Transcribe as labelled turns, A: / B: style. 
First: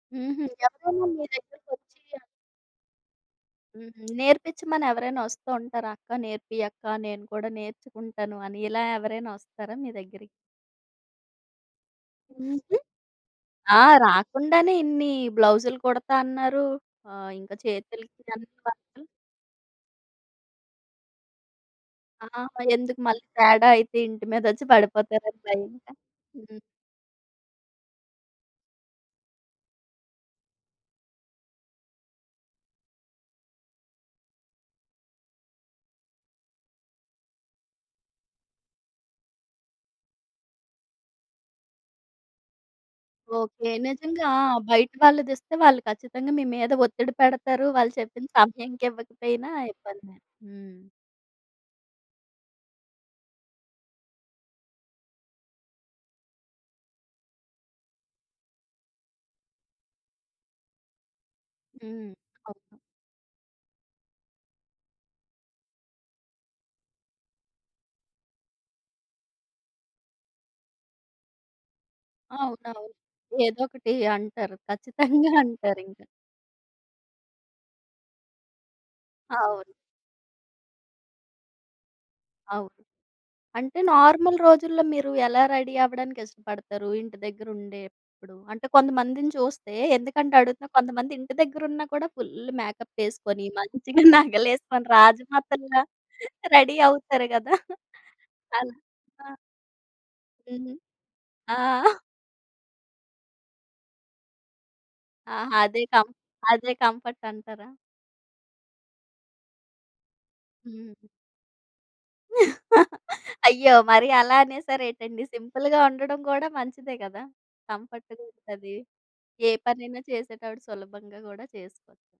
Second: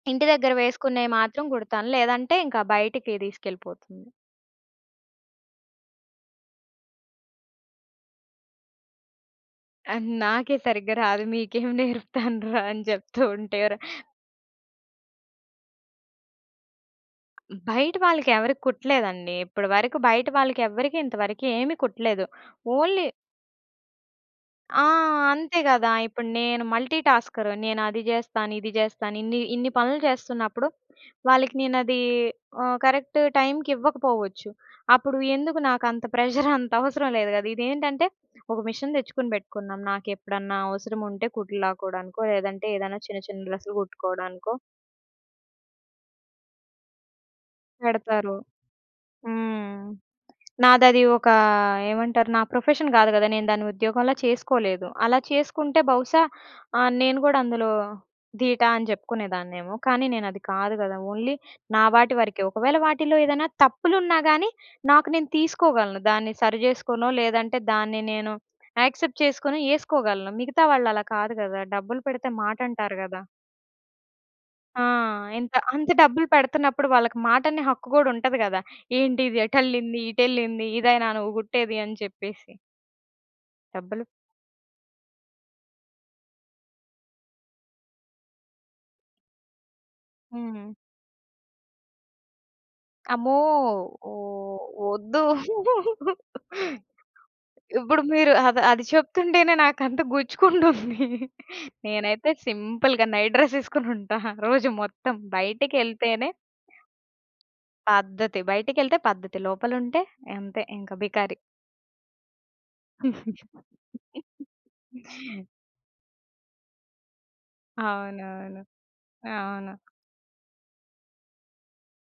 A: ఇంటి
B: హుహు.
A: దగ్గర
B: ఎవ్వరు
A: వేసుకునేయి
B: మీ
A: మాత్రం గుడతాను,
B: దగ్గరికొచ్చీ యన
A: లేదంటే ఇంక బయటికి
B: హ్మ్.
A: తీసుకెళ్ళిపోతుంది.
B: నేర్పిచ్చమని ఎవరైనా వస్తూ ఉంటారా? "అక్క నేర్పియి అక్కా, నేను కూడా నేర్చుకుంటాను" అని ఇలా ఎవరైనా వస్తారా మీ
A: ఆహ్,
B: దగ్గరికి?
A: నాకే సరిగ్గా రాదు. మీకేం నేర్పుతానురా!
B: హుహు.
A: అని చెప్తూ ఉంటేరు.
B: ఆ! రాకుండానే ఇన్ని బ్లౌజ్లు కుడతాన్నారు. ఆహ్, ఇంక
A: బయట
B: చేతులికి
A: వాళ్ళకి ఎవరికి
B: [unintelligible]
A: కుట్టలేదండి. ఇప్పటి వరకు బయట వాళ్ళకి ఎవ్వరికి ఇంతవరకి ఏమి కుట్టలేదు.
B: ఆ! ఎందుకు
A: ఓన్లీ
B: మళ్ళీ తేడా అయితే, ఇంటి మీదొచ్చి
A: ఆ!
B: పడిపోతారని
A: అంతే గదా!
B: భయమా?
A: ఇప్పుడు
B: హుహు.
A: నేను మల్టీటాస్కర్. నేను అది జేస్తాను, ఇది జేస్తాను ఇన్ని ఇన్ని పనులు చేస్తున్నప్పుడు, వాళ్ళకి నేను అదీ ఆహ్, కరెక్ట్ టైంకి ఇవ్వకపోవచ్చు. అప్పుడు ఎందుకు నాకంతా ప్రెజర్ అంత అవసరం లేదు గద! ఇదేంటంటే ఒక మిషన్ తెచ్చుకొని బెట్టుకున్నాం. నాకెప్పుడన్నా అవసరం ఉంటే కుట్లు లాక్కోడానికో లేదంటే ఏదైనా చిన్న చిన్న
B: ఓకె.
A: డ్రెస్లు
B: నిజంగా ఆ
A: కుట్టుకోడానికో
B: బయట వాళ్ళు దెస్తే వాళ్ళు ఖచ్చితంగా మీ మీద ఒత్తిడి పెడతారు, వాళ్ళు చెప్పిన
A: పెడతారు.
B: సమయానికివ్వకపోయినా
A: హ్మ్.
B: ఇబ్బంది. హ్మ్.
A: నాదదీ ఒకా ఏమంటారు నా ప్రొఫెషన్ గాదు గద! నేను దాన్ని ఉద్యోగంలా చేసుకోలేదు. అలా చేసుకుంటే బహుశా ఆహ్, నేను గూడా అందులో ధీటా అని చెప్పుకునేదాన్నేమో, కానీ నేను అది కాదు గదా! ఓన్లీ నా
B: హ్మ్.
A: వాటి వరికే. ఒకవేళ
B: అవును.
A: వాటిల్లో ఏదైనా తప్పులున్నా గానీ, నాకు నేను తీసుకోగలను. దాన్ని సరి చేసుకోనో లేదంటే దాన్ని నేను యాక్సెప్ట్ చేసుకొని ఏసుకోగలను. మిగతా వాళ్ళు అలా కాదు కదా! డబ్బులు పెడితే
B: అవునవును.
A: మాటంటారు గదా!
B: ఏదో ఒకటి అంటారు.
A: ఆ!
B: ఖచ్చితంగా
A: ఎంత? అంత
B: అంటారింక.
A: డబ్బులు పెడతన్నప్పుడు వాళ్ళకి మాటనే హక్కు గూడా ఉంటది గద! ఏంటి ఇది
B: అవును.
A: ఎటెళ్ళింది, ఇటెళ్ళింది ఇదేనా నువ్వు గుట్టేది అని చెప్పేసి.
B: అవును. అంటే
A: డబ్బులు.
B: నార్మల్ రోజుల్లో మీరు ఎలా రెడీ అవ్వడానికి ఇష్టపడతారు? ఇంటి దగ్గెర ఉండేప్పుడు, అంటే కొంతమందిని చూస్తే, ఎందుకంటే అడుగుతున్నా
A: హ్మ్.
B: కొంతమంది ఇంటి దగ్గెరున్నా కూడా ఫుల్ల్ మేకప్
A: అమ్మో!
B: ఏసుకొని మంచిగా
A: ఓహ్!
B: నగలేసుకొని
A: ఒద్దు.
B: రాజమాతల్లా రెడీ అవుతారు గదా!
A: ఇప్పుడు మీరు అది
B: అలా
A: అది చెప్తుంటేనే నాకంత
B: హుహు.
A: గుచ్చుకుంటుంది.
B: ఆ!
A: నేనైతే సింపుల్‌గా నైట్ డ్రెస్ ఏసుకొని ఉంటా, రోజు మొత్తం.
B: ఆ! అదే కం
A: బయటికెళ్తేనే
B: అదే కంఫర్ట్ అంటారా?
A: పద్ధతి. బయటికెళ్తే పద్ధతి. లోపలుంటే, అంతే
B: హ్మ్.
A: ఇంక బికారి.
B: అయ్యో! మరీ అలా అనేసరేటండి సింపుల్‌గా ఉండడం గూడా మంచిదే గదా! కంఫర్ట్‌గ
A: అవునవును.
B: ఉంటది. ఏ
A: అవును.
B: పనైనా చేసేటప్పుడు సులభంగా గూడా చేసుకోవలి.